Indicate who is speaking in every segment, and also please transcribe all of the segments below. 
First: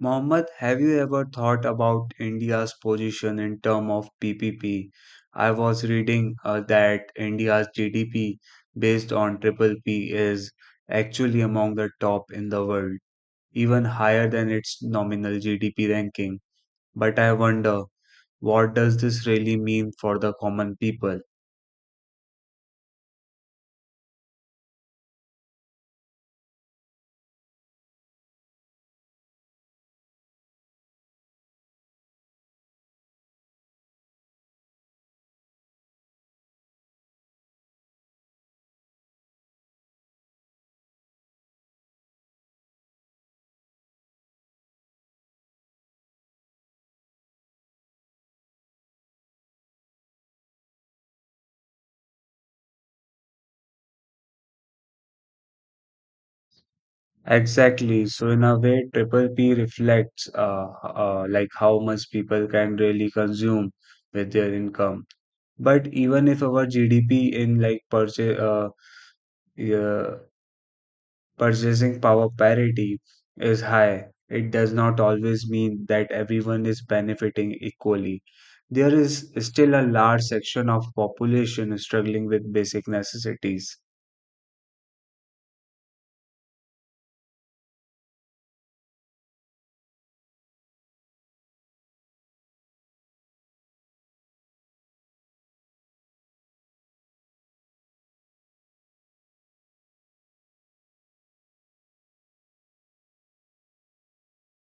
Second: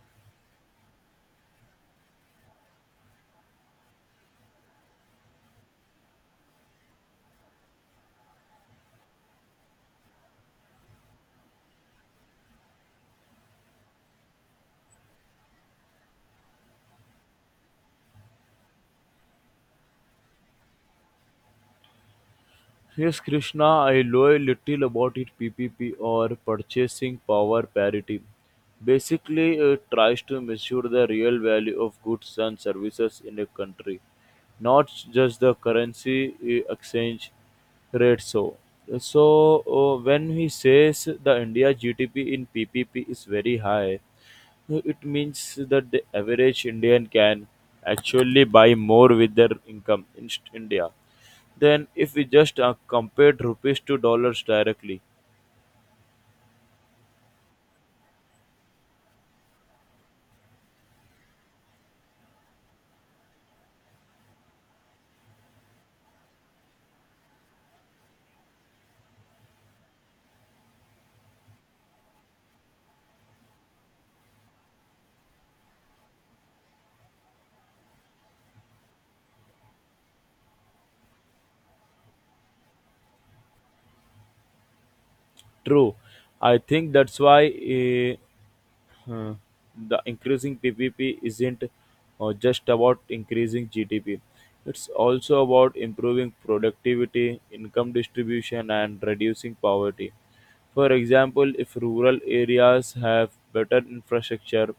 Speaker 1: Mohammed, have you ever thought about India's position in terms of PPP? I was reading that India's GDP based on triple P is actually among the top in the world, even higher than its nominal GDP ranking. But I wonder, what does this really mean for the common people?
Speaker 2: Yes, Krishna, I know a little about it. PPP or purchasing power parity, basically it tries to measure the real value of goods and services in a country, not just the currency exchange rate. So when he says the India GDP in PPP is very high, no, it means that the average Indian can actually buy more with their income in India than if we just compared rupees to dollars directly.
Speaker 1: Exactly. So in a way, triple P reflects like how much people can really consume with their income. But even if our GDP in like purchase uh, purchasing power parity is high, it does not always mean that everyone is benefiting equally. There is still a large section of population struggling with basic necessities.
Speaker 2: True. I think that's why. Uh, the increasing PPP isn't just about increasing GDP. It's also about improving productivity, income distribution, and reducing poverty. For example, if rural areas have better infrastructure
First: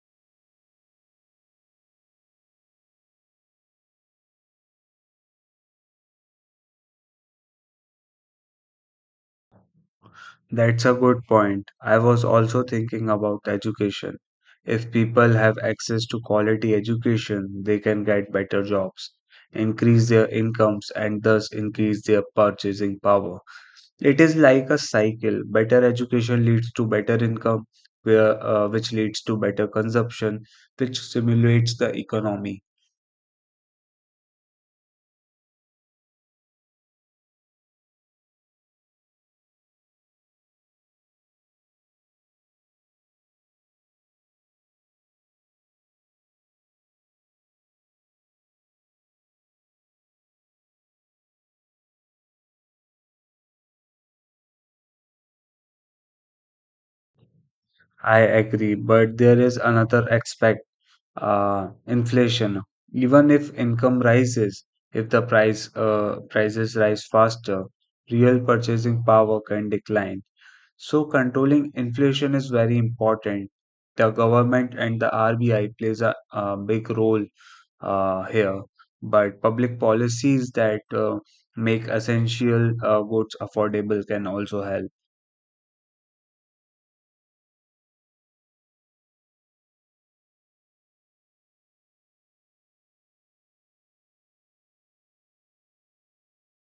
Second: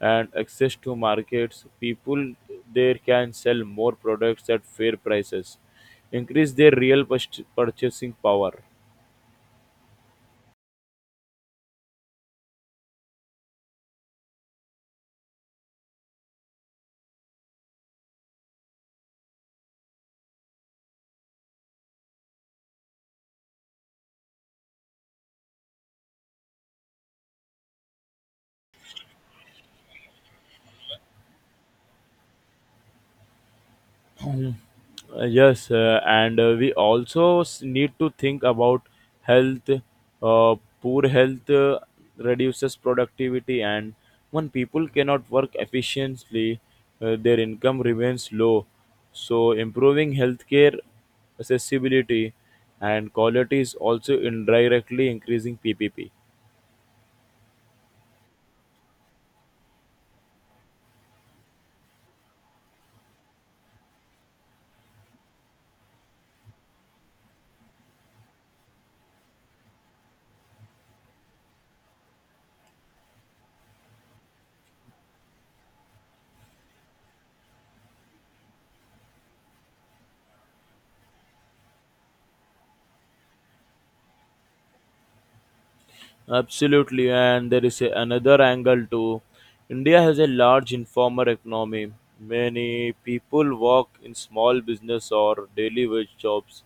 Speaker 2: and access to markets, people there can sell more products at fair prices, increase their purchasing power.
Speaker 1: That's a good point. I was also thinking about education. If people have access to quality education, they can get better jobs, increase their incomes, and thus increase their purchasing power. It is like a cycle. Better education leads to better income, which leads to better consumption, which stimulates the economy.
Speaker 2: Yes, and we also need to think about health. Uh, Poor health reduces productivity, and when people cannot work efficiently, their income remains low. So, improving healthcare accessibility and quality is also indirectly increasing PPP.
Speaker 1: I agree, but there is another aspect, inflation. Even if income rises, if the prices rise faster, real purchasing power can decline. So controlling inflation is very important. The government and the RBI plays a big role here, but public policies that make essential goods affordable can also help.
Speaker 2: Absolutely, and there is another angle too. India has a large informal economy. Many people work in small business or daily wage jobs.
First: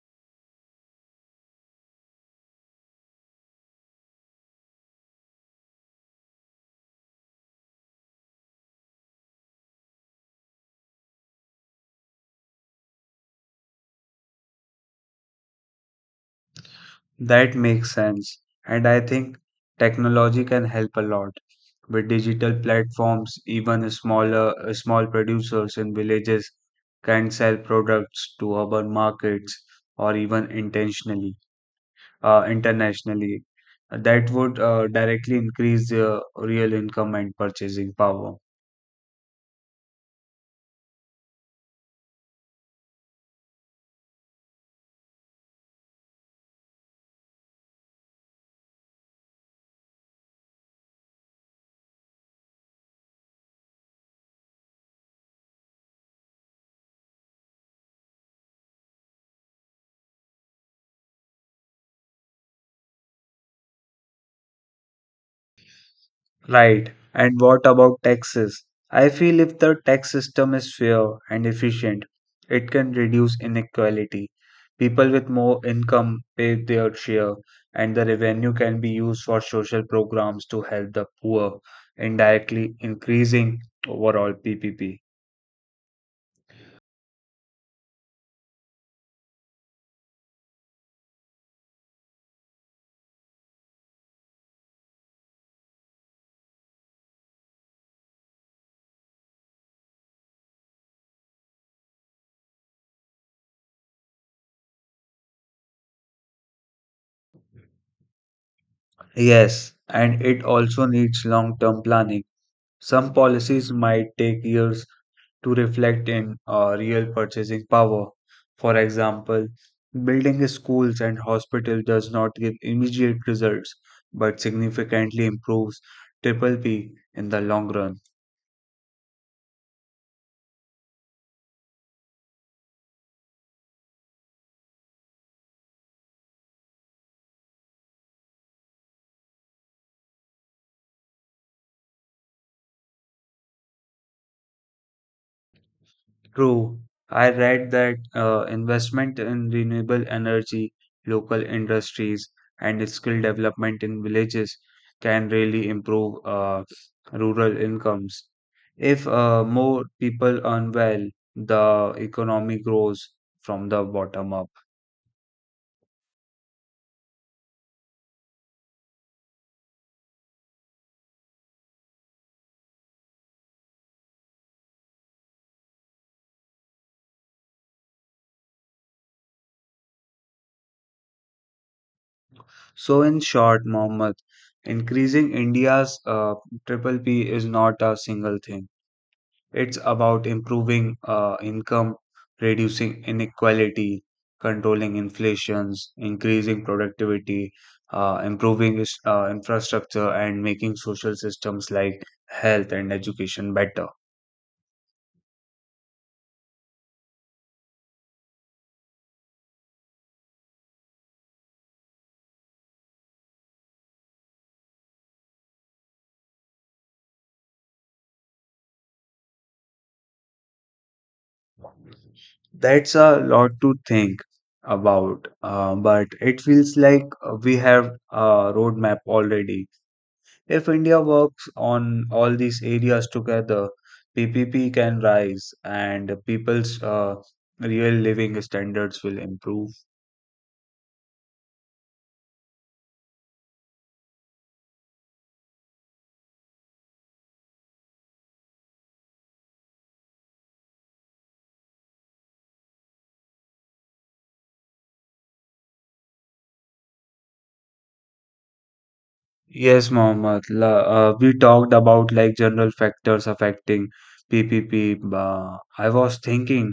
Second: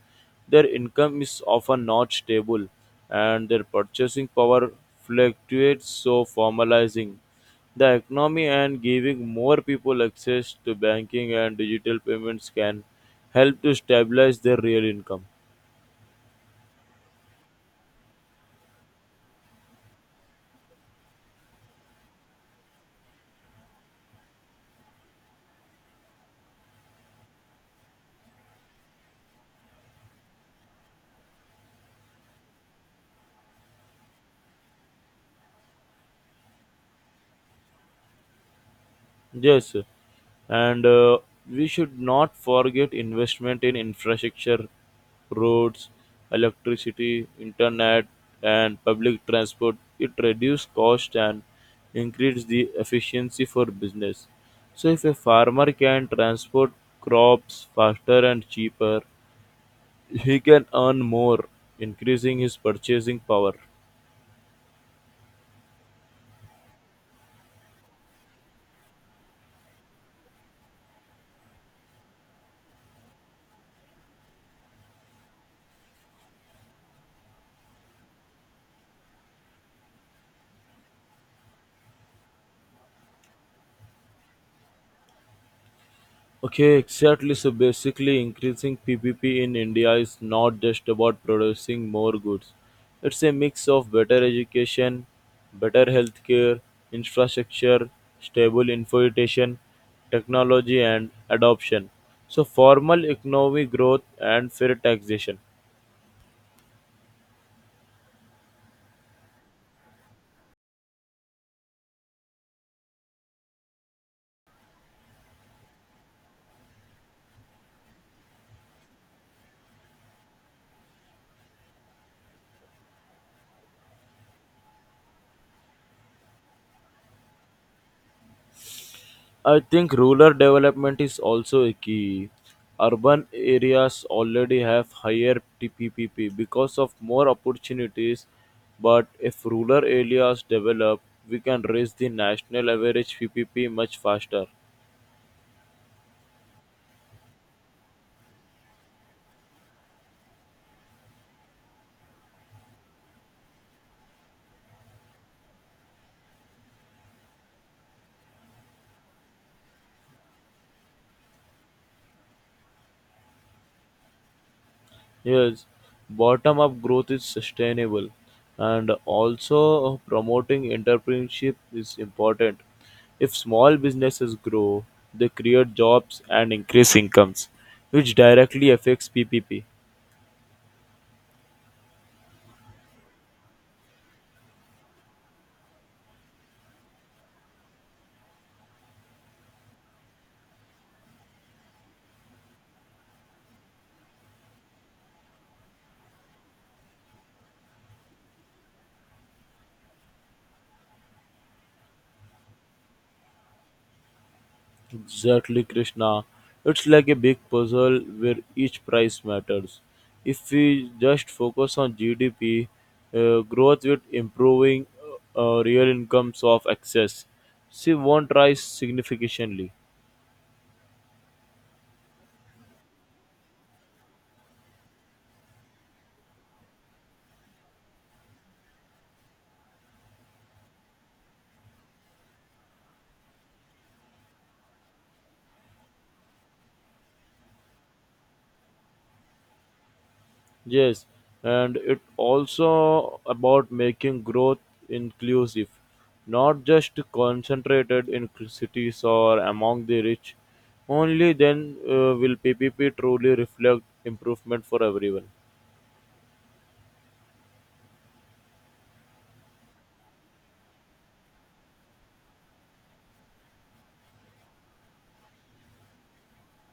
Speaker 2: Their income is often not stable, and their purchasing power fluctuates, so formalizing the economy and giving more people access to banking and digital payments can help to stabilize their real income.
Speaker 1: That makes sense, and I think technology can help a lot. With digital platforms, even small producers in villages can sell products to urban markets or even intentionally. Internationally. That would directly increase their real income and purchasing power.
Speaker 2: Yes, and we should not forget investment in infrastructure, roads, electricity, internet, and public transport. It reduces cost and increases the efficiency for business. So if a farmer can transport crops faster and cheaper, he can earn more, increasing his purchasing power.
Speaker 1: Right. And what about taxes? I feel if the tax system is fair and efficient, it can reduce inequality. People with more income pay their share, and the revenue can be used for social programs to help the poor, indirectly increasing overall PPP.
Speaker 2: Okay, exactly. So basically, increasing PPP in India is not just about producing more goods. It's a mix of better education, better healthcare, infrastructure, stable infiltration, technology, and adoption. So, formal economic growth and fair taxation.
Speaker 1: Yes, and it also needs long term planning. Some policies might take years to reflect in real purchasing power. For example, building schools and hospitals does not give immediate results but significantly improves triple P in the long run.
Speaker 2: I think rural development is also a key. Urban areas already have higher TPPP because of more opportunities, but if rural areas develop, we can raise the national average PPP much faster.
Speaker 1: True. I read that investment in renewable energy, local industries, and skill development in villages can really improve rural incomes. If more people earn well, the economy grows from the bottom up.
Speaker 2: Yes, bottom up growth is sustainable, and also promoting entrepreneurship is important. If small businesses grow, they create jobs and increase incomes, which directly affects PPP.
Speaker 1: So, in short, Mohammed, increasing India's triple P is not a single thing. It's about improving income, reducing inequality, controlling inflations, increasing productivity, infrastructure, and making social systems like health and education better.
Speaker 2: Exactly, Krishna. It's like a big puzzle where each price matters. If we just focus on GDP, growth with improving real incomes of access, see won't rise significantly.
Speaker 1: That's a lot to think about, but it feels like we have a roadmap already. If India works on all these areas together, PPP can rise and people's real living standards will improve.
Speaker 2: Yes, and it also about making growth inclusive, not just concentrated in cities or among the rich. Only then will PPP truly reflect improvement for everyone.
Speaker 1: Yes, Mohammed. We talked about like general factors affecting PPP. I was thinking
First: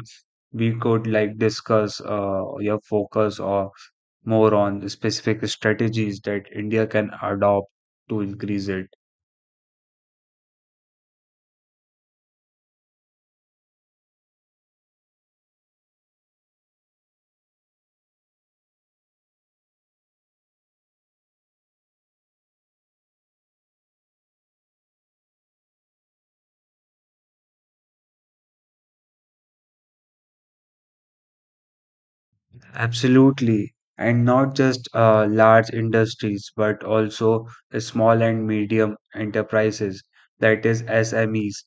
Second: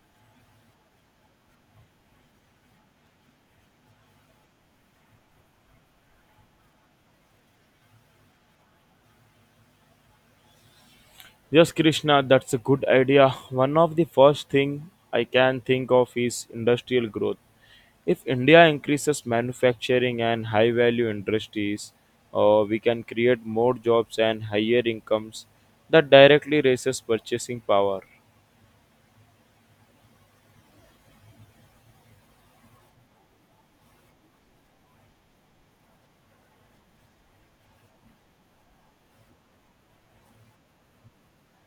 Speaker 1: we could like discuss your focus or more on specific strategies that India can adopt to increase it.
Speaker 2: Yes, Krishna, that's a good idea. One of the first thing I can think of is industrial growth. If India increases manufacturing and high value industries, we can create more jobs and higher incomes that directly raises purchasing power.
Speaker 1: Absolutely. And not just large industries, but also small and medium enterprises, that is SMEs.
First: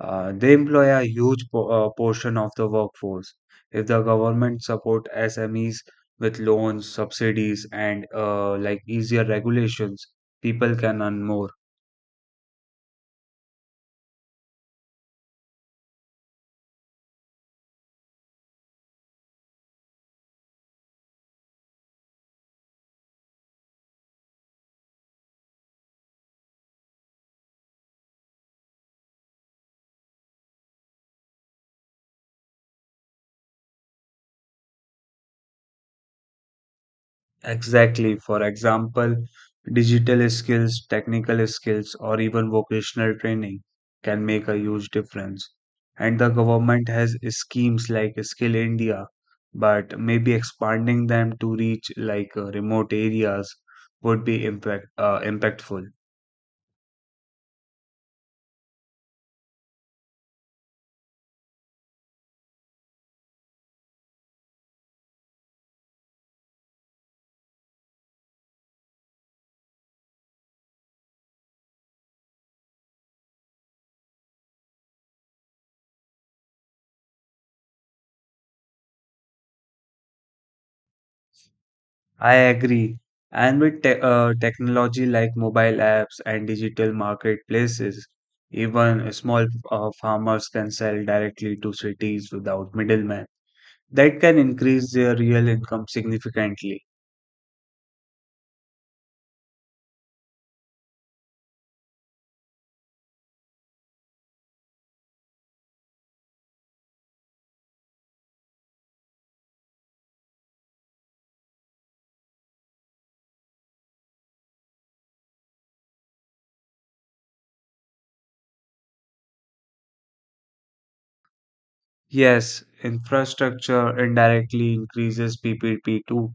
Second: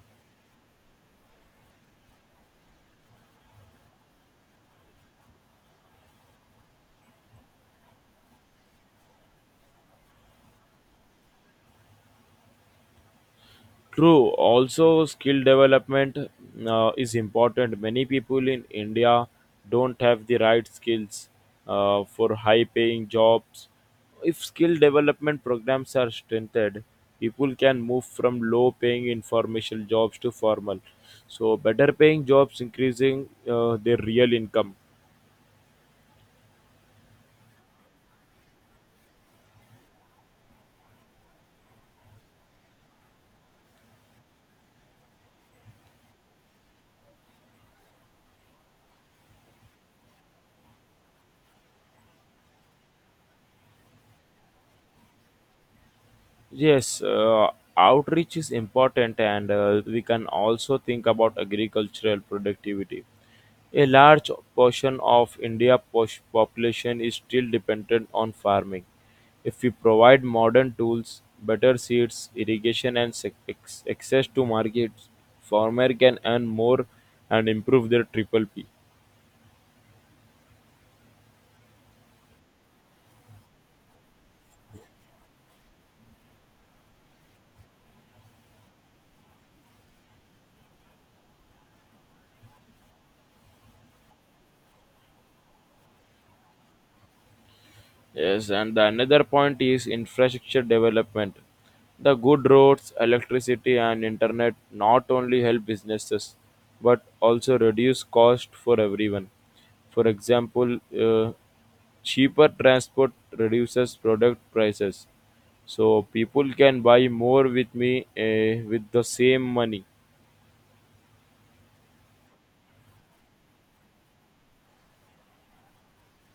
Speaker 1: They employ a huge po portion of the workforce. If the government support SMEs with loans, subsidies, and like easier regulations, people can earn more.
Speaker 2: True. Also, skill development is important. Many people in India don't have the right skills for high paying jobs. If skill development programs are strengthened, people can move from low paying informational jobs to formal. So, better paying jobs increasing their real income.
Speaker 1: Exactly. For example, digital skills, technical skills, or even vocational training can make a huge difference. And the government has schemes like Skill India, but maybe expanding them to reach like remote areas would be impactful.
Speaker 2: Yes, outreach is important, and we can also think about agricultural productivity. A large portion of India population is still dependent on farming. If we provide modern tools, better seeds, irrigation, and access to markets, farmer can earn more and improve their triple P.
Speaker 1: I agree. And with te technology like mobile apps and digital marketplaces, even small farmers can sell directly to cities without middlemen. That can increase their real income significantly.
Speaker 2: Yes, and the another point is infrastructure development. The good roads, electricity, and internet not only help businesses but also reduce cost for everyone. For example, cheaper transport reduces product prices, so people can buy more with the same money.
Speaker 1: Yes, infrastructure indirectly increases PPP too.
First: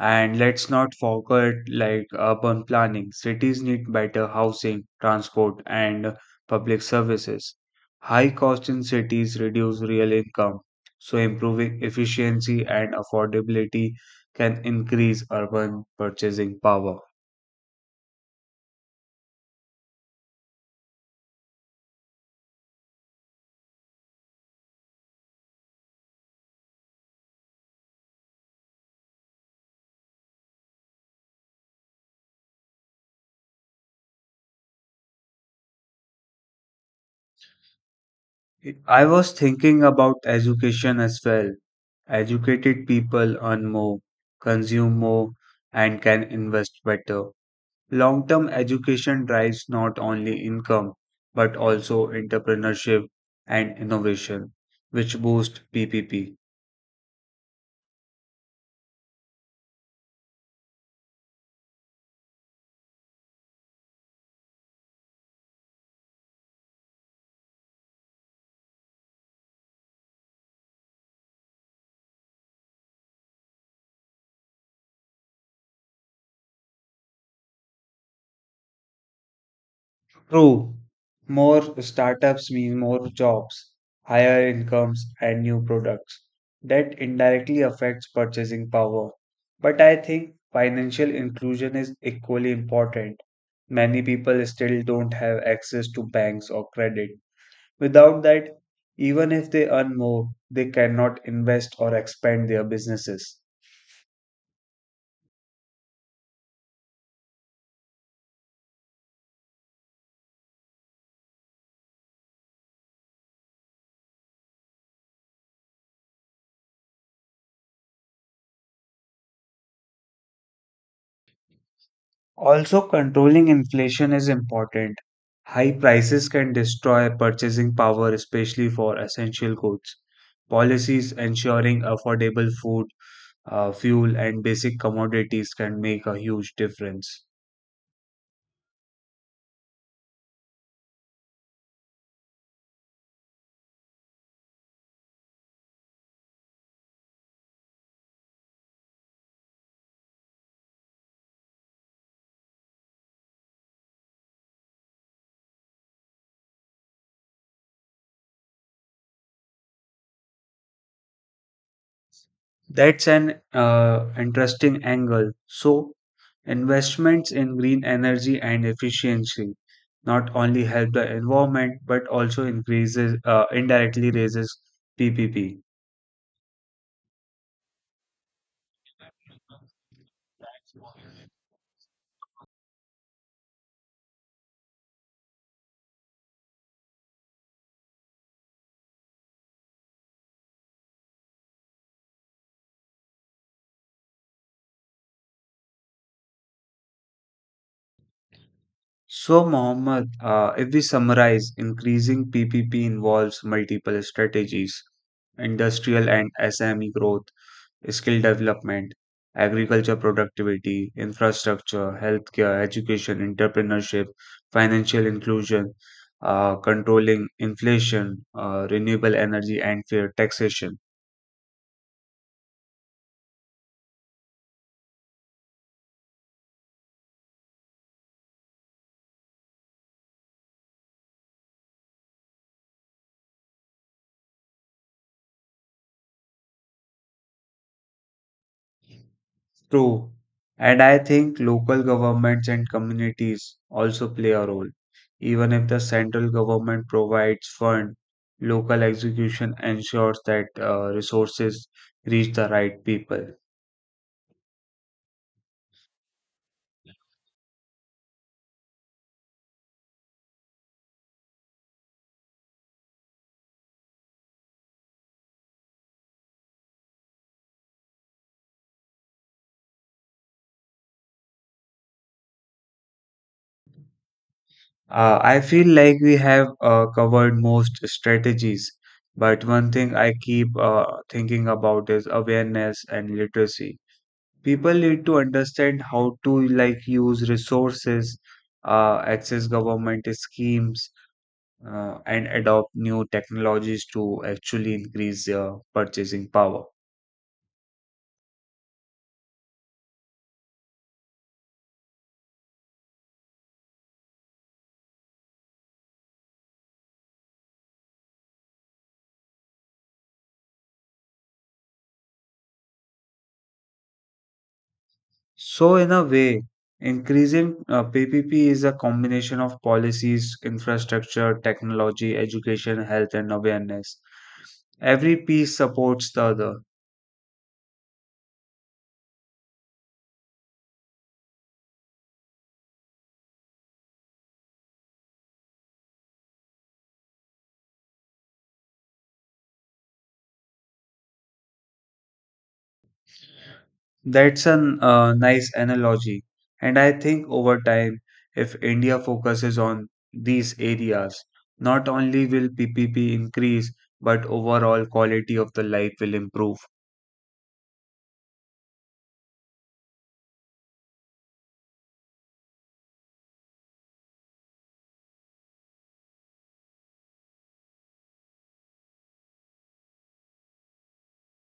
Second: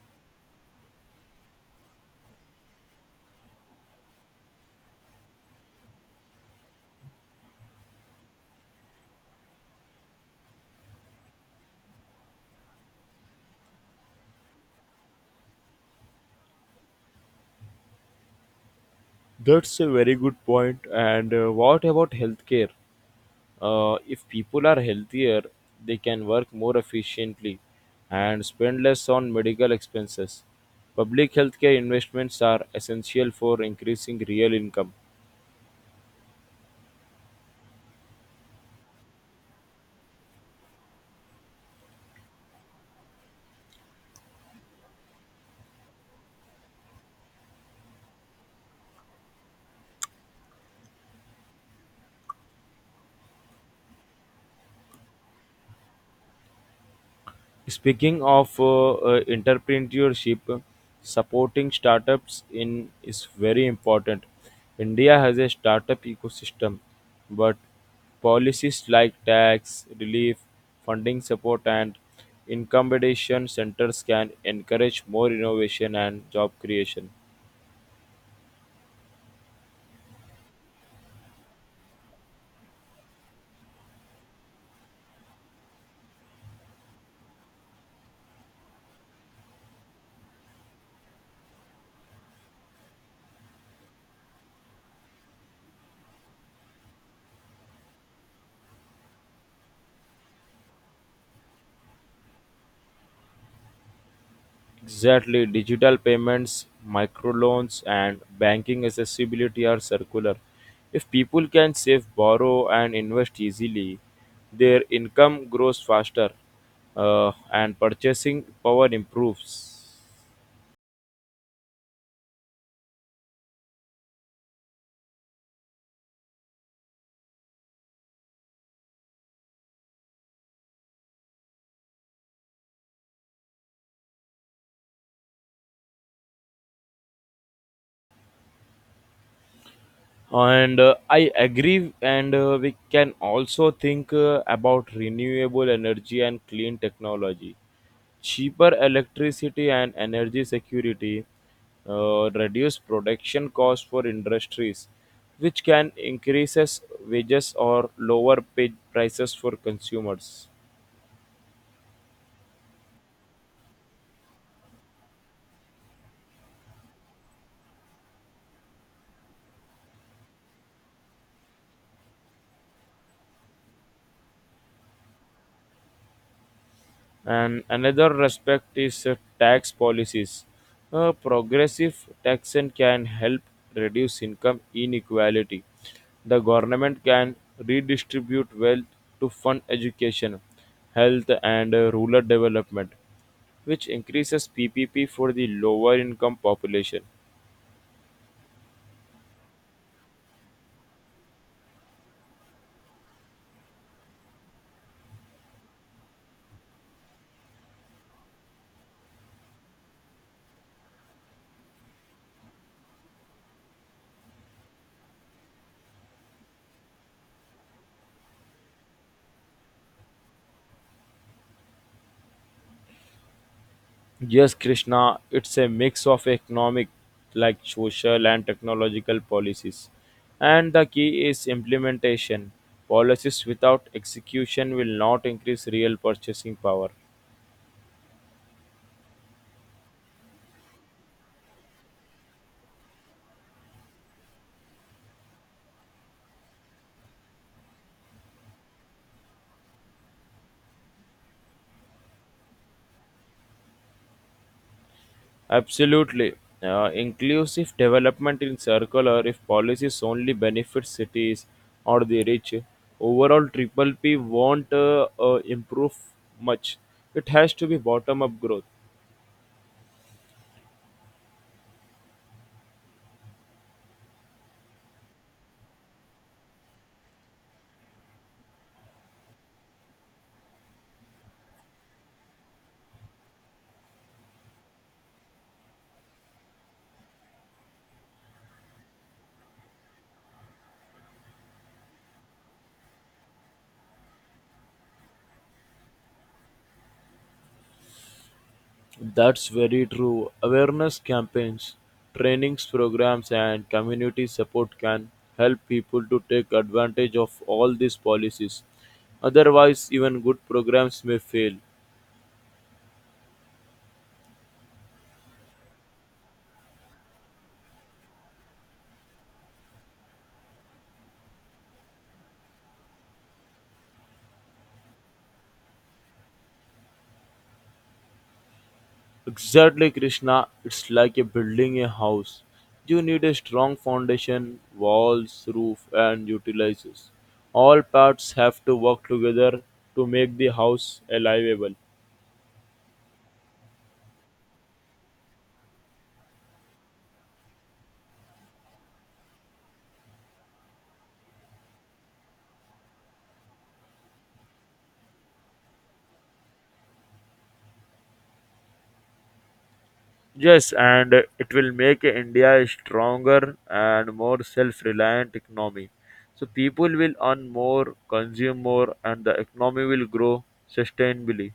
Speaker 1: And let's not forget like urban planning. Cities need better housing, transport, and public services. High costs in cities reduce real income, so improving efficiency and affordability can increase urban purchasing power.
Speaker 2: That's a very good point. And what about healthcare? If people are healthier, they can work more efficiently and spend less on medical expenses. Public healthcare investments are essential for increasing real income.
Speaker 1: I was thinking about education as well. Educated people earn more, consume more, and can invest better. Long term education drives not only income but also entrepreneurship and innovation, which boost PPP.
Speaker 2: Speaking of entrepreneurship, supporting startups in is very important. India has a startup ecosystem, but policies like tax relief, funding support, and incumbination centers can encourage more innovation and job creation.
Speaker 1: True, more startups mean more jobs, higher incomes, and new products. That indirectly affects purchasing power. But I think financial inclusion is equally important. Many people still don't have access to banks or credit. Without that, even if they earn more, they cannot invest or expand their businesses.
Speaker 2: Exactly, digital payments, microloans, and banking accessibility are circular. If people can save, borrow, and invest easily, their income grows faster and purchasing power improves.
Speaker 1: Also, controlling inflation is important. High prices can destroy purchasing power, especially for essential goods. Policies ensuring affordable food, fuel, and basic commodities can make a huge difference.
Speaker 2: And I agree, and we can also think about renewable energy and clean technology. Cheaper electricity and energy security reduce production costs for industries, which can increases wages or lower pay prices for consumers.
Speaker 1: That's an interesting angle. So, investments in green energy and efficiency not only help the environment but also increases indirectly raises PPP.
Speaker 2: And another respect is tax policies. A progressive taxation can help reduce income inequality. The government can redistribute wealth to fund education, health, and rural development, which increases PPP for the lower income population.
Speaker 1: So, Mohammed, if we summarize, increasing PPP involves multiple strategies: industrial and SME growth, skill development, agriculture productivity, infrastructure, healthcare, education, entrepreneurship, financial inclusion, controlling inflation, renewable energy, and fair taxation.
Speaker 2: Yes, Krishna, it's a mix of economic, like social and technological policies. And the key is implementation. Policies without execution will not increase real purchasing power.
Speaker 1: True. And I think local governments and communities also play a role. Even if the central government provides fund, local execution ensures that resources reach the right people.
Speaker 2: Absolutely. Inclusive development in circular, if policies only benefit cities or the rich, overall triple P won't improve much. It has to be bottom up growth.
Speaker 1: I feel like we have covered most strategies, but one thing I keep thinking about is awareness and literacy. People need to understand how to like use resources, access government schemes, and adopt new technologies to actually increase their purchasing power.
Speaker 2: That's very true. Awareness campaigns, trainings programs, and community support can help people to take advantage of all these policies. Otherwise, even good programs may fail.
Speaker 1: So, in a way, increasing PPP is a combination of policies, infrastructure, technology, education, health, and awareness. Every piece supports the other.
Speaker 2: Exactly, Krishna. It's like a building a house. You need a strong foundation, walls, roof, and utilizers. All parts have to work together to make the house livable.
Speaker 1: That's a nice analogy. And I think over time, if India focuses on these areas, not only will PPP increase, but overall quality of the life will improve.
Speaker 2: Yes, and it will make India a stronger and more self-reliant economy. So people will earn more, consume more, and the economy will grow sustainably.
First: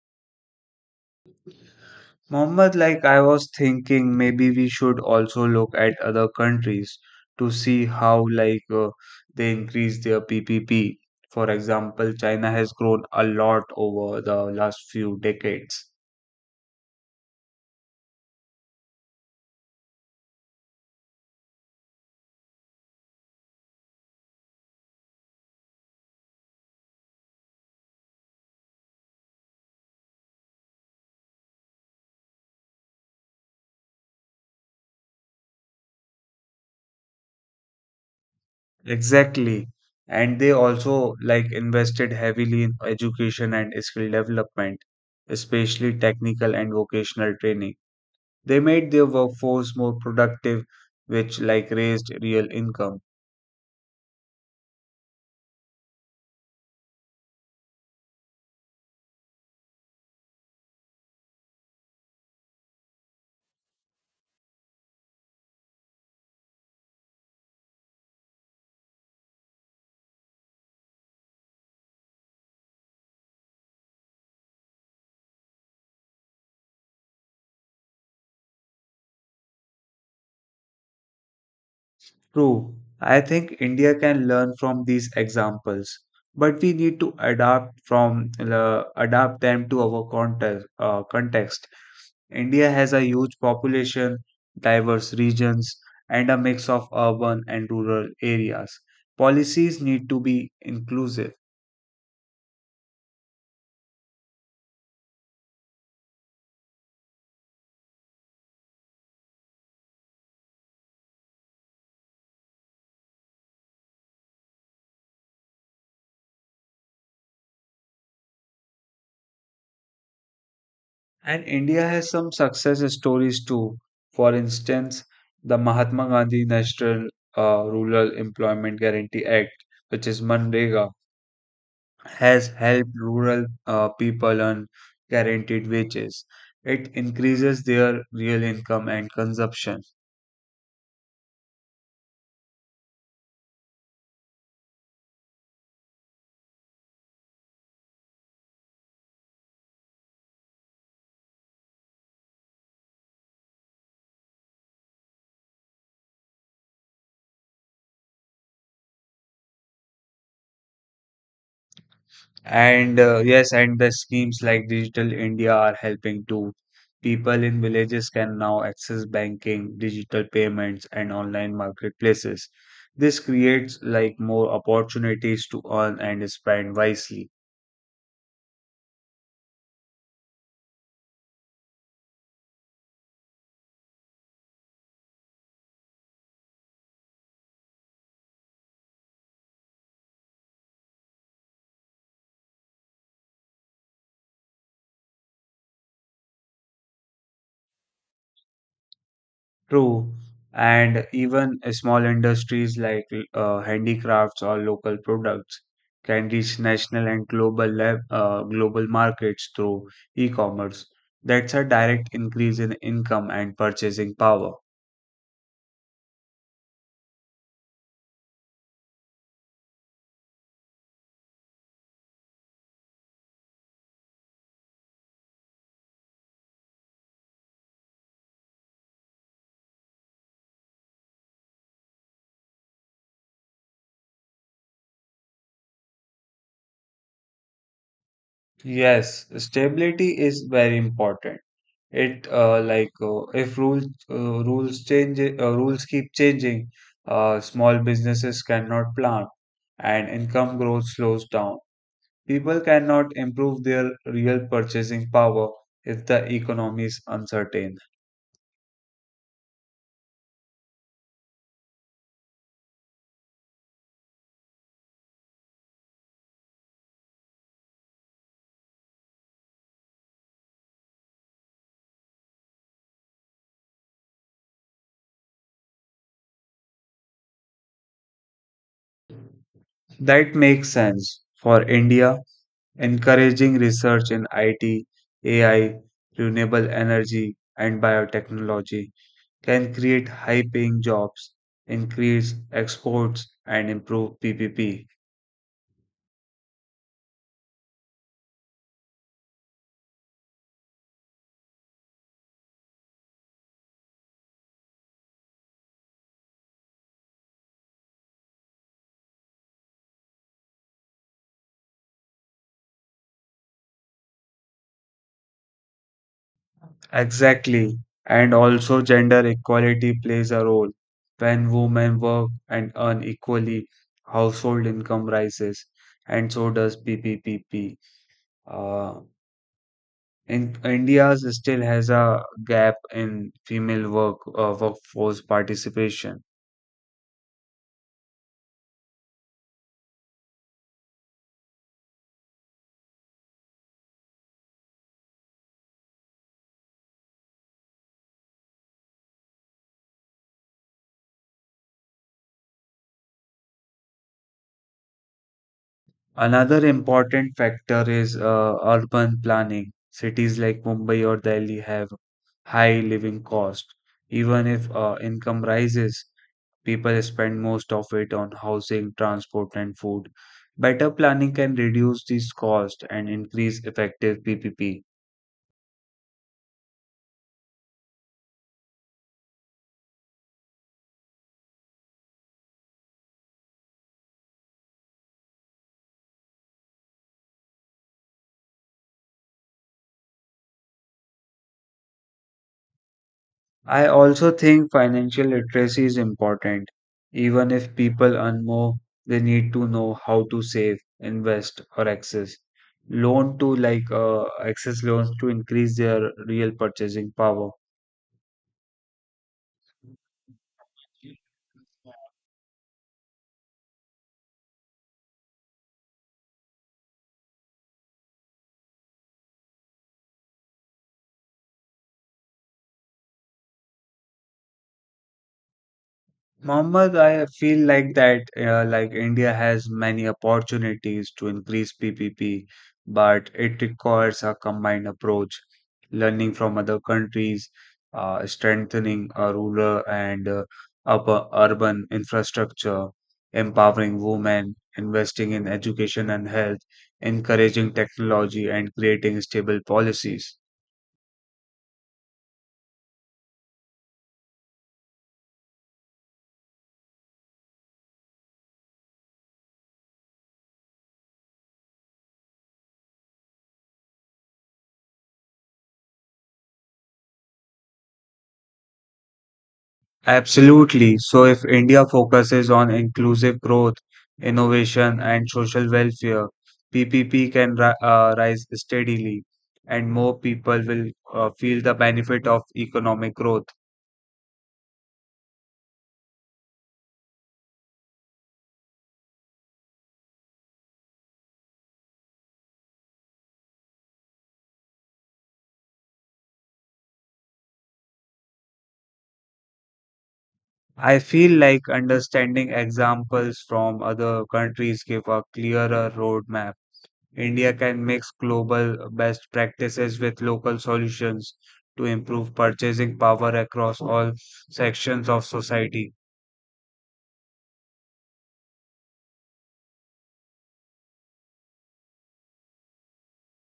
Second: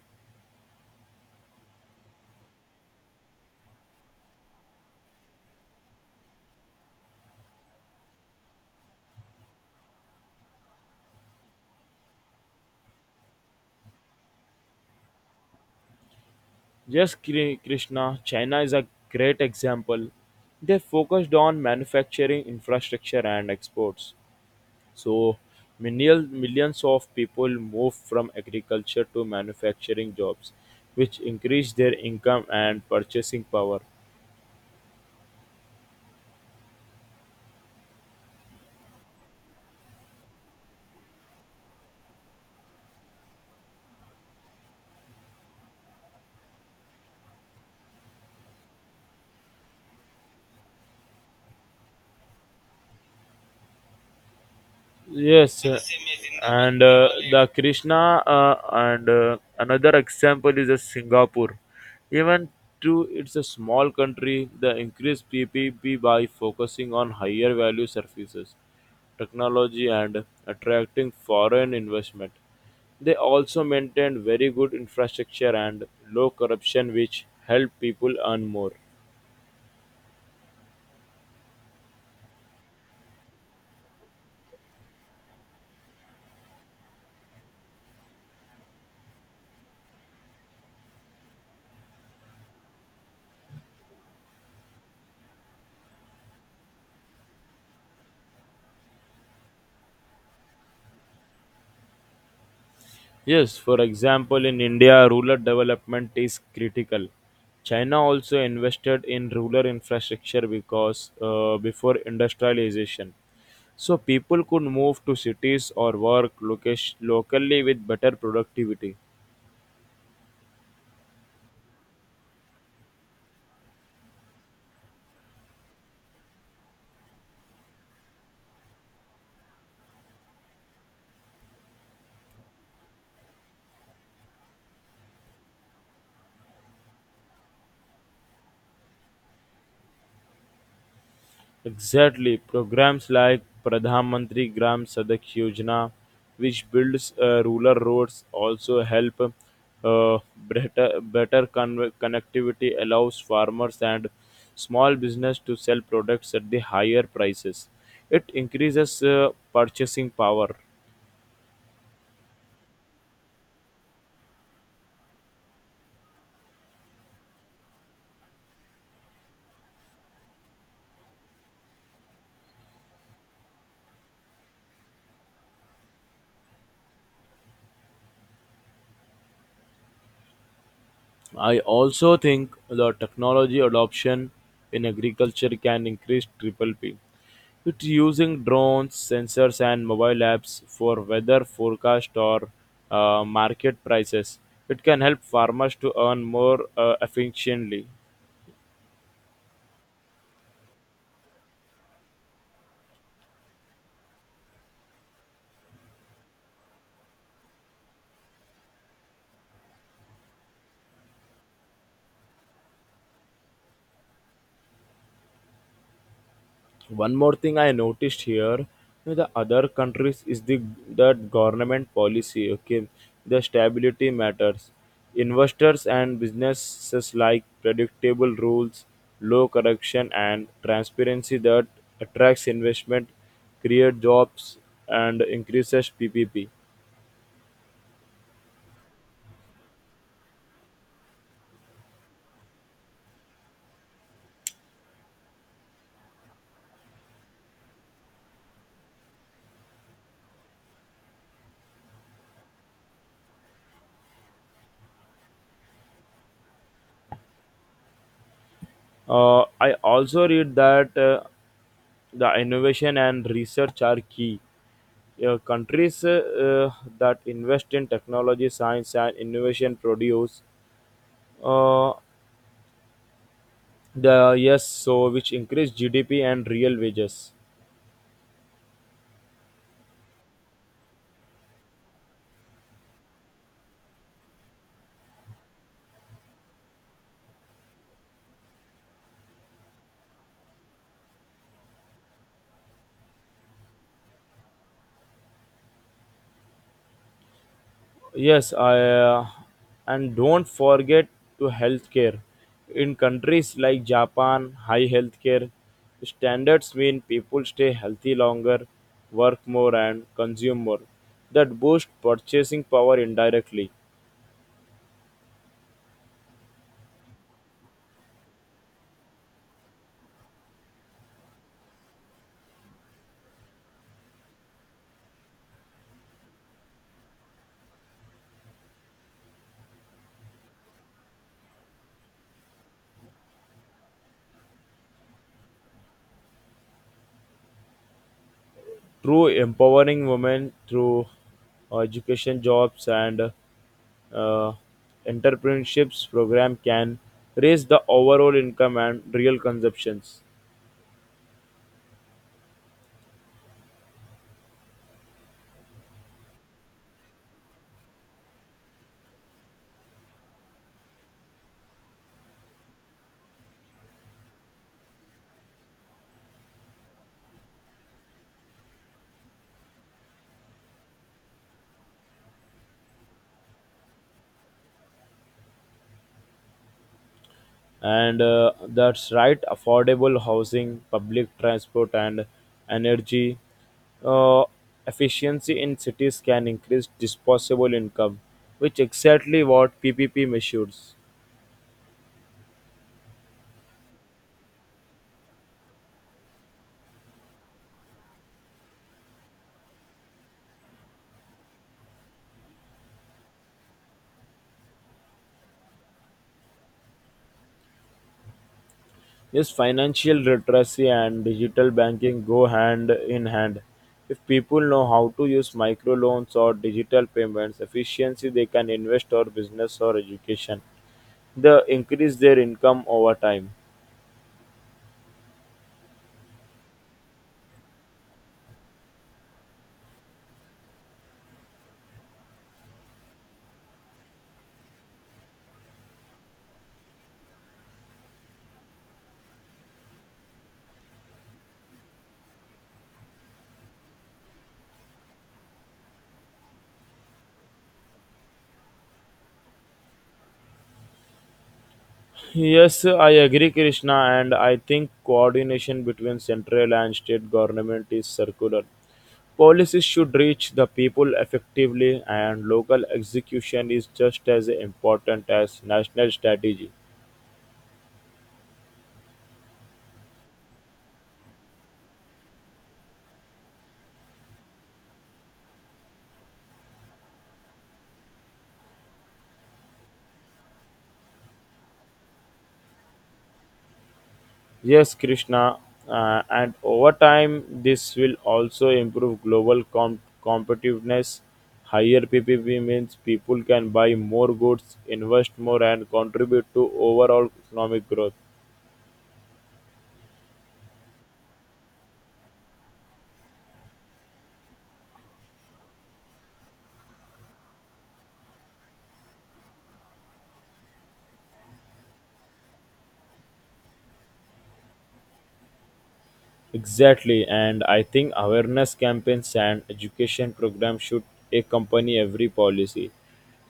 Speaker 1: Mohammed, like I was thinking, maybe we should also look at other countries to see how, like, they increase their PPP. For example, China has grown a lot over the last few decades.
Speaker 2: Yes, Krishna, China is a great example. They focused on manufacturing, infrastructure, and exports. So, millions of people moved from agriculture to manufacturing jobs, which increased their income and purchasing power.
Speaker 1: Exactly. And they also, like, invested heavily in education and skill development, especially technical and vocational training. They made their workforce more productive, which, like, raised real income.
Speaker 2: Yes, and the Krishna, and another example is Singapore. Even though it's a small country, the increased PPP by focusing on higher value services, technology, and attracting foreign investment. They also maintained very good infrastructure and low corruption, which help people earn more.
Speaker 1: True, I think India can learn from these examples, but we need to adapt them to our context. India has a huge population, diverse regions, and a mix of urban and rural areas. Policies need to be inclusive.
Speaker 2: Yes, for example, in India, rural development is critical. China also invested in rural infrastructure because before industrialization. So people could move to cities or locally with better productivity.
Speaker 1: And India has some success stories too. For instance, the Mahatma Gandhi National Rural Employment Guarantee Act, which is MNREGA, has helped rural people earn guaranteed wages. It increases their real income and consumption.
Speaker 2: Exactly. Programs like Pradhan Mantri Gram Sadak Yojana, which builds rural roads, also help better connectivity, allows farmers and small business to sell products at the higher prices. It increases purchasing power.
Speaker 1: And Yes, and the schemes like Digital India are helping too. People in villages can now access banking, digital payments, and online marketplaces. This creates like more opportunities to earn and spend wisely.
Speaker 2: I also think the technology adoption in agriculture can increase triple P. It's using drones, sensors, and mobile apps for weather forecast or market prices. It can help farmers to earn more efficiently.
Speaker 1: True. And even small industries like handicrafts or local products can reach national and global markets through e-commerce. That's a direct increase in income and purchasing power.
Speaker 2: One more thing I noticed here, you know, the other countries is the that government policy. Okay, the stability matters. Investors and businesses like predictable rules, low corruption, and transparency that attracts investment, create jobs, and increases PPP.
Speaker 1: Yes, stability is very important. It like If rules change. Rules keep changing, small businesses cannot plan and income growth slows down. People cannot improve their real purchasing power if the economy is uncertain.
Speaker 2: I also read that the innovation and research are key. Yeah, countries that invest in technology, science, and innovation produce uh, the yes, so which increase GDP and real wages.
Speaker 1: That makes sense. For India, encouraging research in IT, AI, renewable energy, and biotechnology can create high paying jobs, increase exports, and improve PPP.
Speaker 2: Yes, I and don't forget to healthcare. In countries like Japan, high healthcare standards mean people stay healthy longer, work more, and consume more. That boost purchasing power indirectly.
Speaker 1: Exactly. And also, gender equality plays a role. When women work and earn equally, household income rises, and so does PPPP. Uh, in India still has a gap in female workforce participation.
Speaker 2: Through empowering women through education, jobs, and uh, entrepreneurships program can raise the overall income and real consumptions.
Speaker 1: Another important factor is urban planning. Cities like Mumbai or Delhi have high living cost. Even if income rises, people spend most of it on housing, transport, and food. Better planning can reduce these costs and increase effective PPP.
Speaker 2: And that's right, affordable housing, public transport, and energy uh, efficiency in cities can increase disposable income, which exactly what PPP measures.
Speaker 1: I also think financial literacy is important. Even if people earn more, they need to know how to save, invest, or access loans to increase their real purchasing power.
Speaker 2: Yes, financial literacy and digital banking go hand in hand. If people know how to use microloans or digital payments efficiency, they can invest or business or education. They increase their income over time.
Speaker 1: Mohammed, I feel like that India has many opportunities to increase PPP, but it requires a combined approach, learning from other countries, strengthening a rural and upper urban infrastructure, empowering women, investing in education and health, encouraging technology, and creating stable policies.
Speaker 2: Yes, I agree, Krishna, and I think coordination between central and state government is circular. Policies should reach the people effectively, and local execution is just as important as national strategy.
Speaker 1: Absolutely. So, if India focuses on inclusive growth, innovation, and social welfare, PPP can rise steadily, and more people will feel the benefit of economic growth.
Speaker 2: Yes, Krishna. And over time, this will also improve global competitiveness. Higher PPP means people can buy more goods, invest more, and contribute to overall economic growth.
Speaker 1: I feel like understanding examples from other countries give a clearer roadmap. India can mix global best practices with local solutions to improve purchasing power across all sections of society.
Speaker 2: Exactly, and I think awareness campaigns and education programs should accompany every policy.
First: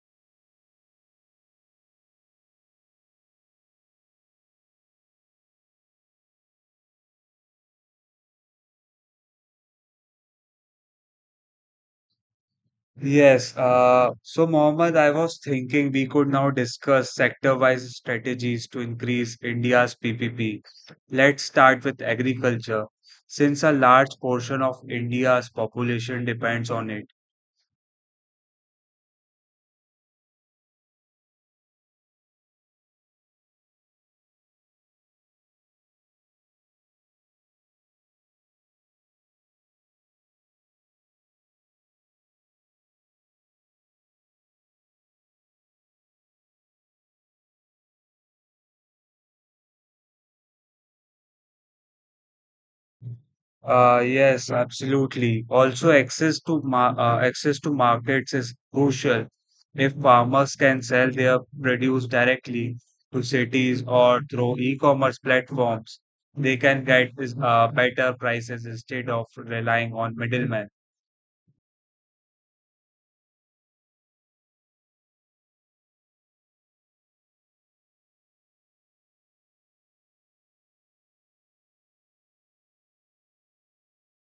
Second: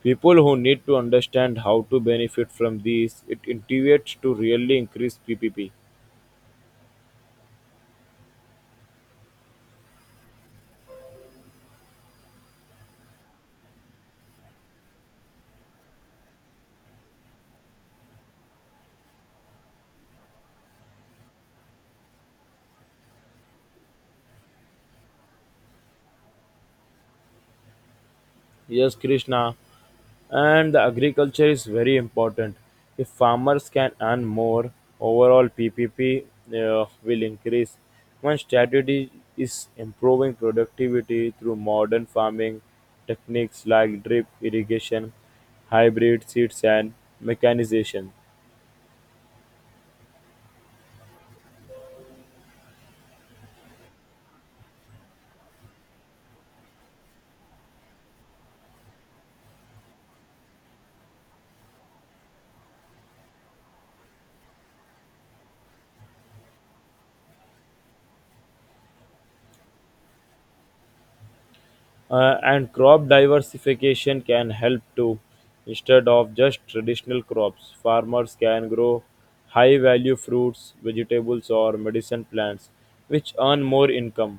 Speaker 2: People who need to understand how to benefit from these, it integrates to really increase PPP.
Speaker 1: Yes, so Mohammed, I was thinking we could now discuss sector-wise strategies to increase India's PPP. Let's start with agriculture, since a large portion of India's population depends on it.
Speaker 2: Yes, Krishna. And the agriculture is very important. If farmers can earn more, overall PPP will increase. One strategy is improving productivity through modern farming techniques like drip irrigation, hybrid seeds, and mechanization.
Speaker 1: Yes, absolutely. Also, access to markets is crucial. If farmers can sell their produce directly to cities or through e-commerce platforms, they can get better prices instead of relying on middlemen.
Speaker 2: And crop diversification can help too. Instead of just traditional crops, farmers can grow high value fruits, vegetables, or medicine plants, which earn more income.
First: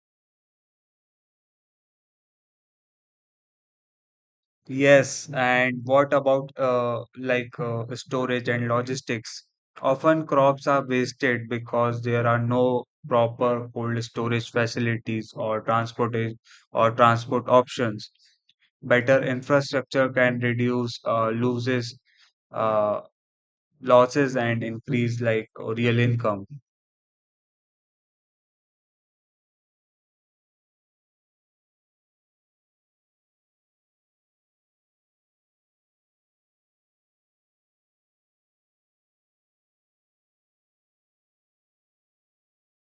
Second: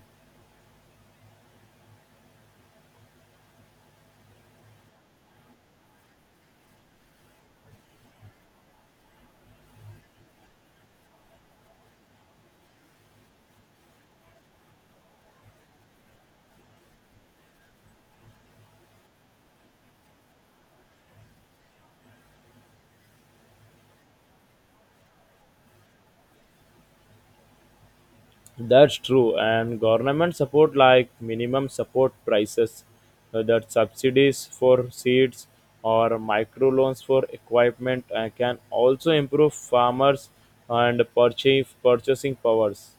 Speaker 1: Yes, and what about storage and logistics? Often crops are wasted because there are no proper cold storage facilities or transport options. Better infrastructure can reduce uh, losses and increase real income.
Speaker 2: That's true, and government support like minimum support prices, that subsidies for seeds or microloans for equipment, can also improve farmers and purchase purchasing powers.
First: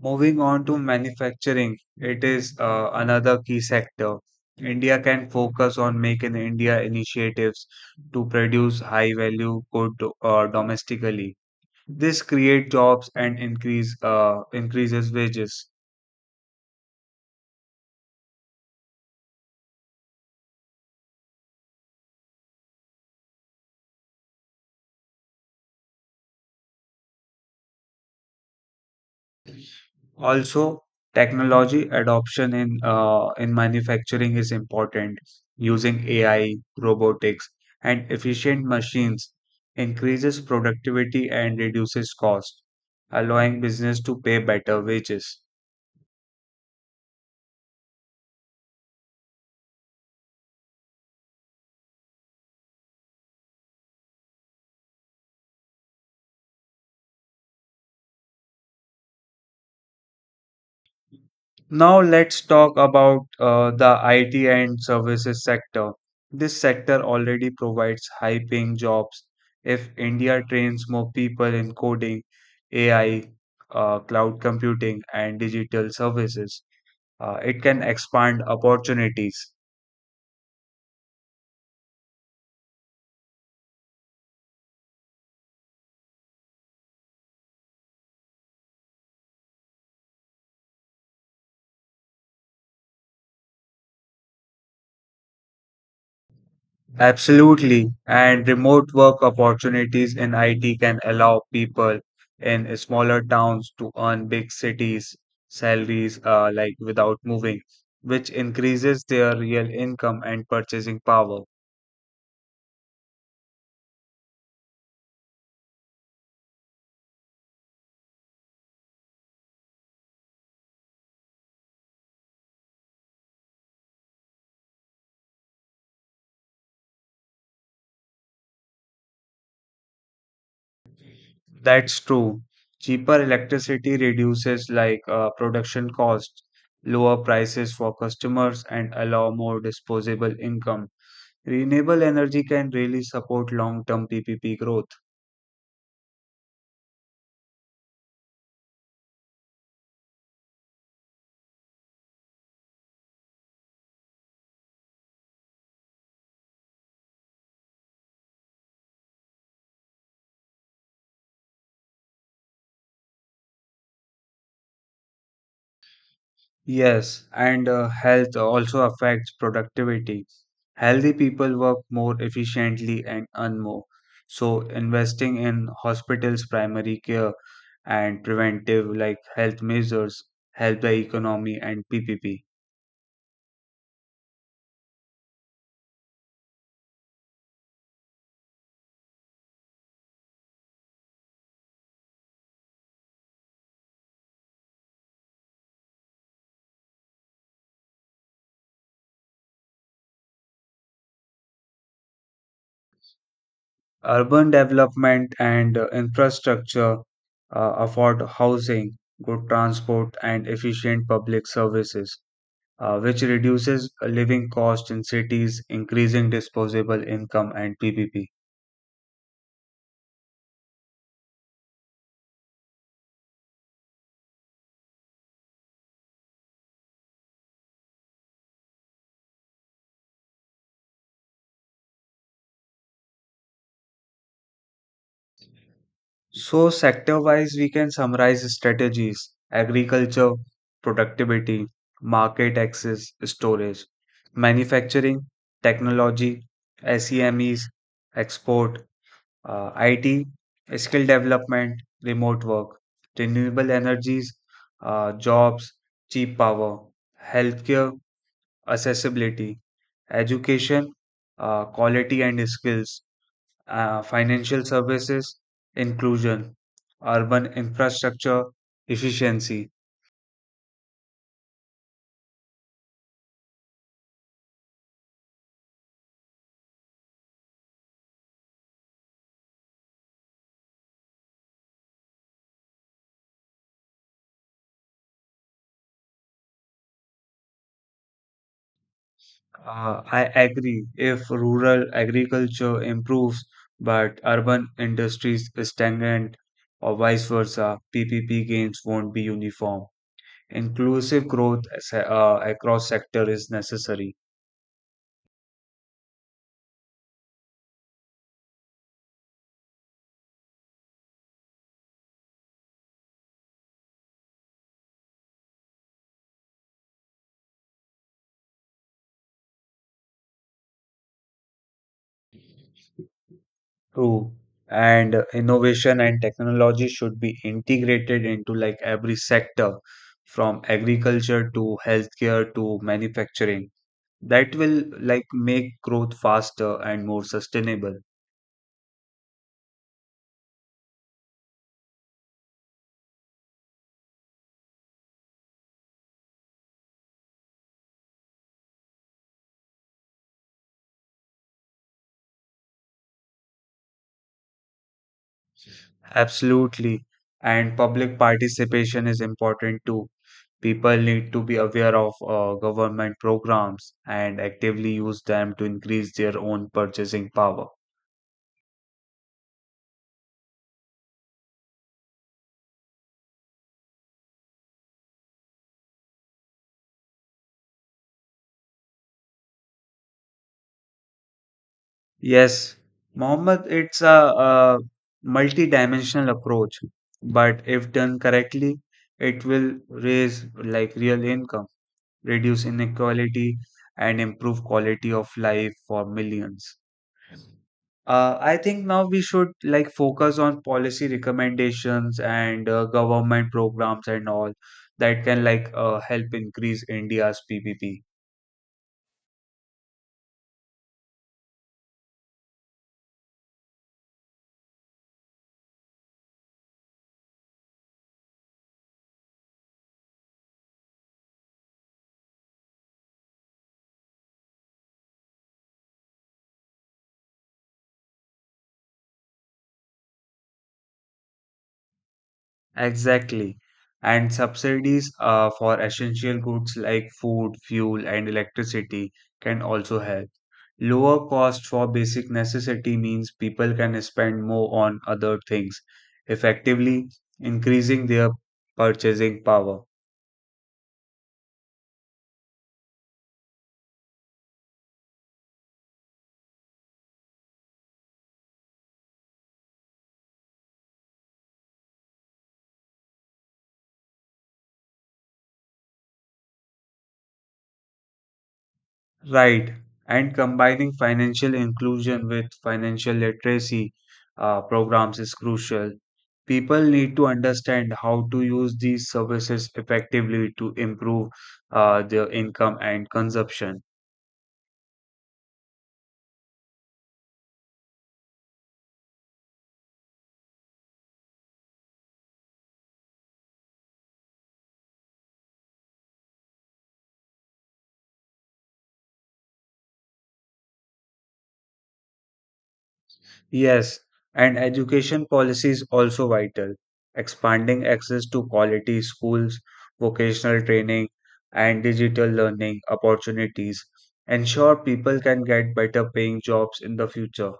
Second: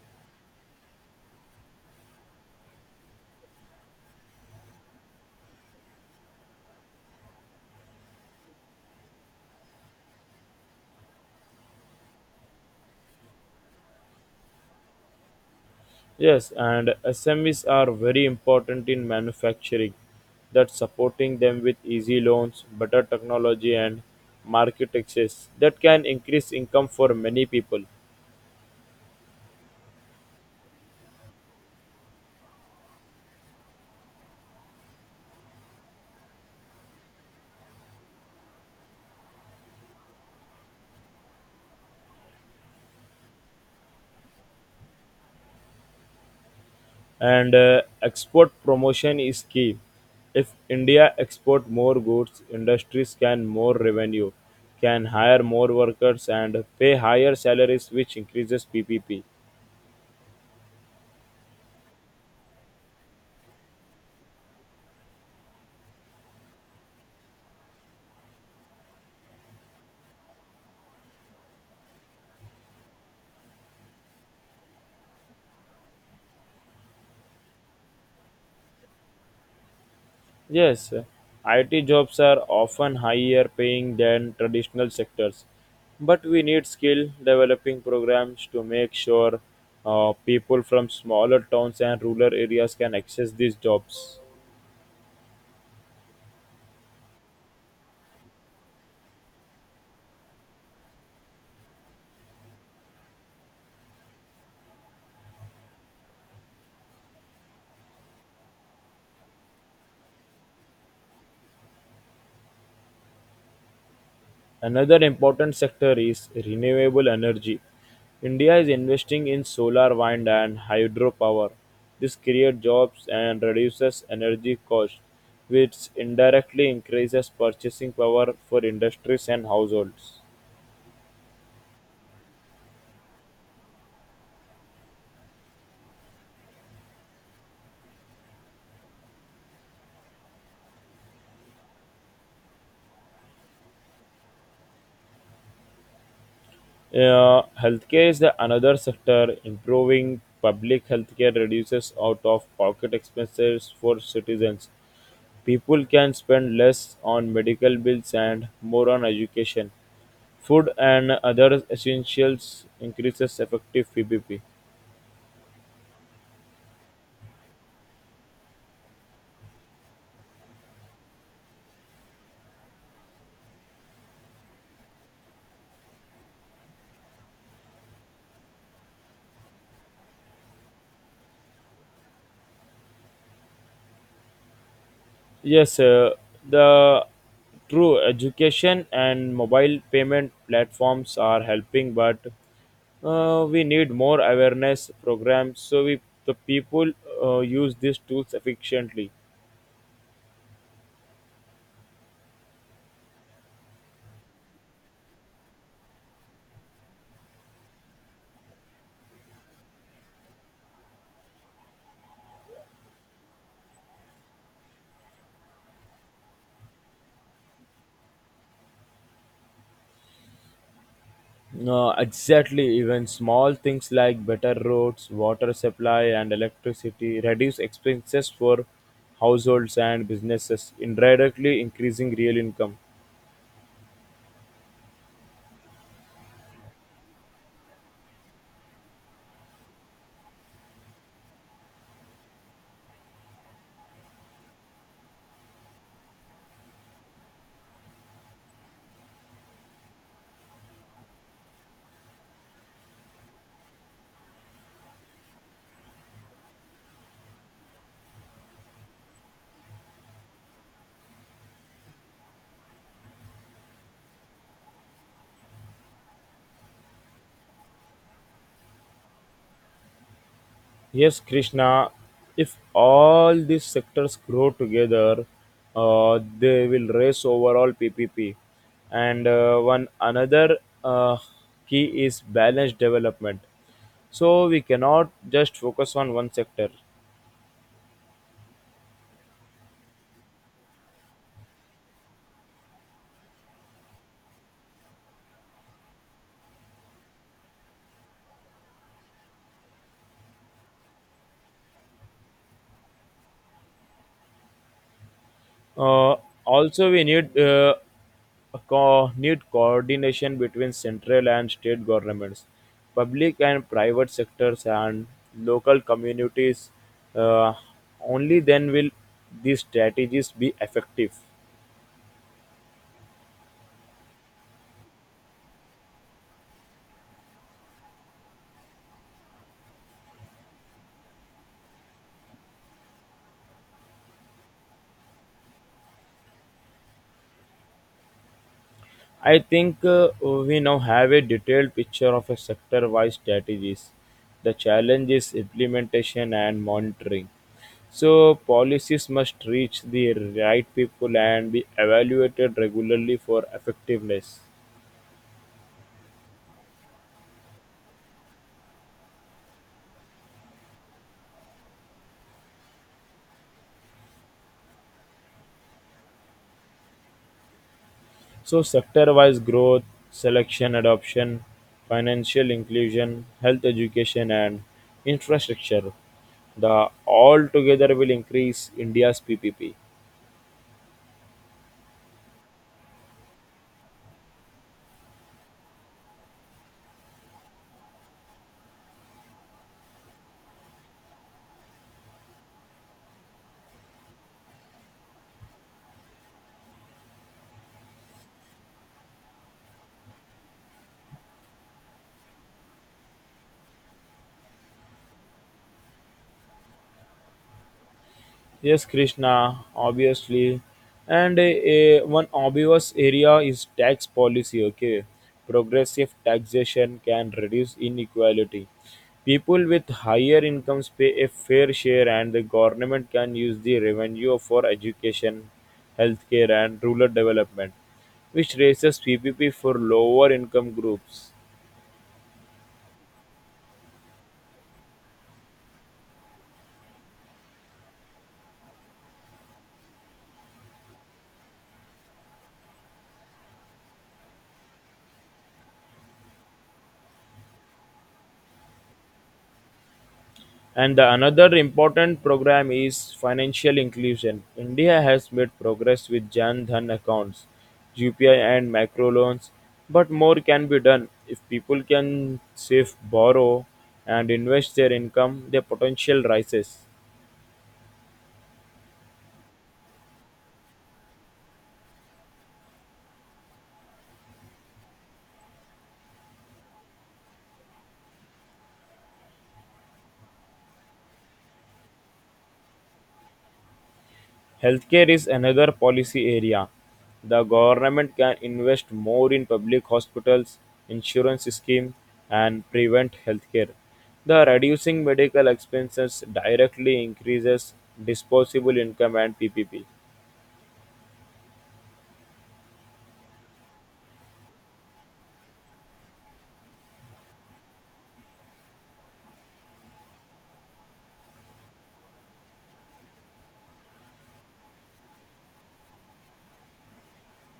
Speaker 1: Moving on to manufacturing, it is another key sector. India can focus on Make in India initiatives to produce high-value good domestically. This creates jobs and increases wages.
Speaker 2: Yes, and SMEs are very important in manufacturing. That supporting them with easy loans, better technology, and market access that can increase income for many people.
Speaker 1: Also, technology adoption in manufacturing is important. Using AI, robotics, and efficient machines increases productivity and reduces cost, allowing business to pay better wages.
Speaker 2: And export promotion is key. If India export more goods, industries can more revenue, can hire more workers, and pay higher salaries, which increases PPP.
Speaker 1: Now let's talk about the IT and services sector. This sector already provides high paying jobs. If India trains more people in coding, AI, cloud computing, and digital services, it can expand opportunities.
Speaker 2: Yes, IT jobs are often higher paying than traditional sectors, but we need skill developing programs to make sure people from smaller towns and rural areas can access these jobs.
Speaker 1: Absolutely. And remote work opportunities in IT can allow people in smaller towns to earn big cities salaries without moving, which increases their real income and purchasing power.
Speaker 2: Another important sector is renewable energy. India is investing in solar, wind, and hydropower. This creates jobs and reduces energy costs, which indirectly increases purchasing power for industries and households.
Speaker 1: That's true. Cheaper electricity reduces production costs, lower prices for customers and allow more disposable income. Renewable energy can really support long-term PPP growth.
Speaker 2: Healthcare is the another sector. Improving public healthcare reduces out of pocket expenses for citizens. People can spend less on medical bills and more on education. Food and other essentials increases effective PPP.
Speaker 1: Yes, and health also affects productivity. Healthy people work more efficiently and earn more. So, investing in hospitals, primary care, and preventive health measures help the economy and PPP.
Speaker 2: Yes, the true education and mobile payment platforms are helping, but we need more awareness programs so we the people use these tools efficiently.
Speaker 1: Urban development and infrastructure, afford housing, good transport, and efficient public services, which reduces living costs in cities, increasing disposable income and PPP.
Speaker 2: Exactly, even small things like better roads, water supply, and electricity reduce expenses for households and businesses, indirectly increasing real income.
Speaker 1: So, sector wise, we can summarize strategies: agriculture, productivity, market access, storage, manufacturing, technology, SEMEs, export, IT, skill development, remote work, renewable energies, jobs, cheap power, healthcare, accessibility, education, quality and skills, financial services, inclusion, urban infrastructure, efficiency.
Speaker 2: Yes, Krishna, if all these sectors grow together, they will raise overall PPP. And one another uh, key is balanced development. So we cannot just focus on one sector.
Speaker 1: I agree. If rural agriculture improves but urban industries stagnant or vice versa, PPP gains won't be uniform. Inclusive growth across sector is necessary.
Speaker 2: Uh, Also, we need need coordination between central and state governments, public and private sectors, and local communities. Uh, Only then will these strategies be effective.
Speaker 1: True. And innovation and technology should be integrated into every sector, from agriculture to healthcare to manufacturing. That will make growth faster and more sustainable.
Speaker 2: I think we now have a detailed picture of a sector-wise strategies. The challenge is implementation and monitoring. So policies must reach the right people and be evaluated regularly for effectiveness.
Speaker 1: Absolutely. And public participation is important too. People need to be aware of government programs and actively use them to increase their own purchasing power.
Speaker 2: So sector-wise growth, selection, adoption, financial inclusion, health education, and infrastructure. The all together will increase India's PPP.
Speaker 1: Yes, Mohammed, it's a multi-dimensional approach, but if done correctly, it will raise real income, reduce inequality, and improve quality of life for millions. I think now we should focus on policy recommendations and government programs and all that can help increase India's PPP.
Speaker 2: Yes, Krishna, obviously. And one obvious area is tax policy, okay? Progressive taxation can reduce inequality. People with higher incomes pay a fair share, and the government can use the revenue for education, healthcare, and rural development, which raises PPP for lower income groups.
Speaker 1: Exactly. And subsidies for essential goods like food, fuel, and electricity can also help. Lower cost for basic necessity means people can spend more on other things, effectively increasing their purchasing power.
Speaker 2: And the another important program is financial inclusion. India has made progress with Jan Dhan accounts, UPI and micro loans, but more can be done. If people can save, borrow and invest their income, their potential rises.
Speaker 1: Right. And combining financial inclusion with financial literacy programs is crucial. People need to understand how to use these services effectively to improve their income and consumption.
Speaker 2: Healthcare is another policy area. The government can invest more in public hospitals, insurance scheme, and prevent healthcare. The reducing medical expenses directly increases disposable income and PPP.
Speaker 1: Yes, and education policy is also vital. Expanding access to quality schools, vocational training, and digital learning opportunities ensure people can get better paying jobs in the future.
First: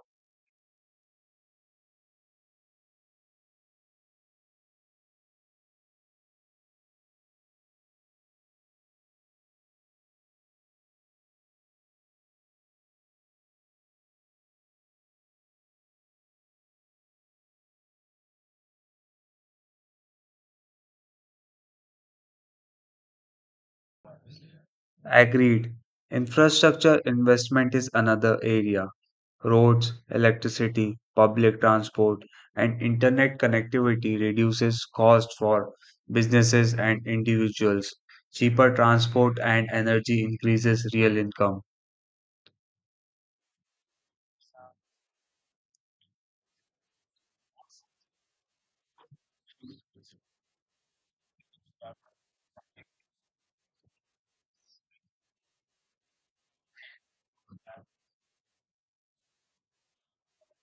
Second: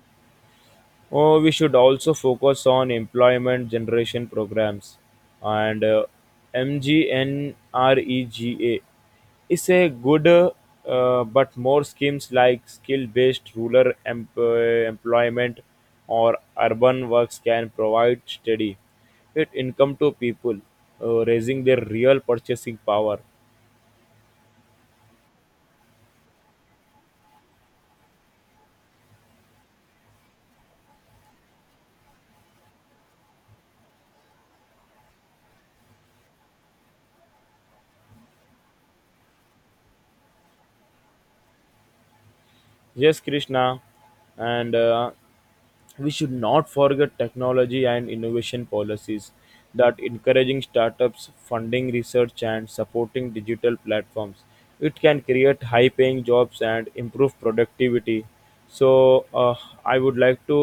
Speaker 2: Oh, we should also focus on employment generation programs and MGNREGA is a good but more schemes like skill based rural employment or urban works can provide steady it income to people, raising their real purchasing power.
Speaker 1: Agreed. Infrastructure investment is another area. Roads, electricity, public transport, and internet connectivity reduces cost for businesses and individuals. Cheaper transport and energy increases real income.
Speaker 2: Yes, Krishna, and we should not forget technology and innovation policies that encouraging startups, funding research, and supporting digital platforms. It can create high paying jobs and improve productivity. So I would like to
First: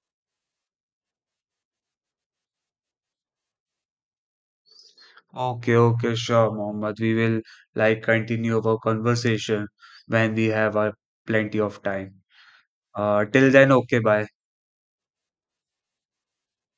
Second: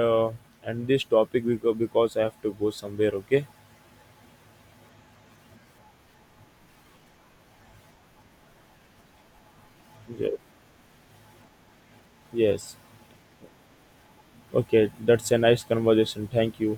Speaker 2: uh, end this topic because I have to go somewhere, okay.
Speaker 1: Okay, okay, sure, Mohammed. We will continue our conversation when
Speaker 2: Ye-
Speaker 1: we have plenty of time.
Speaker 2: yes,
Speaker 1: Till then, okay, bye.
Speaker 2: okay, that's a nice conversation, thank you.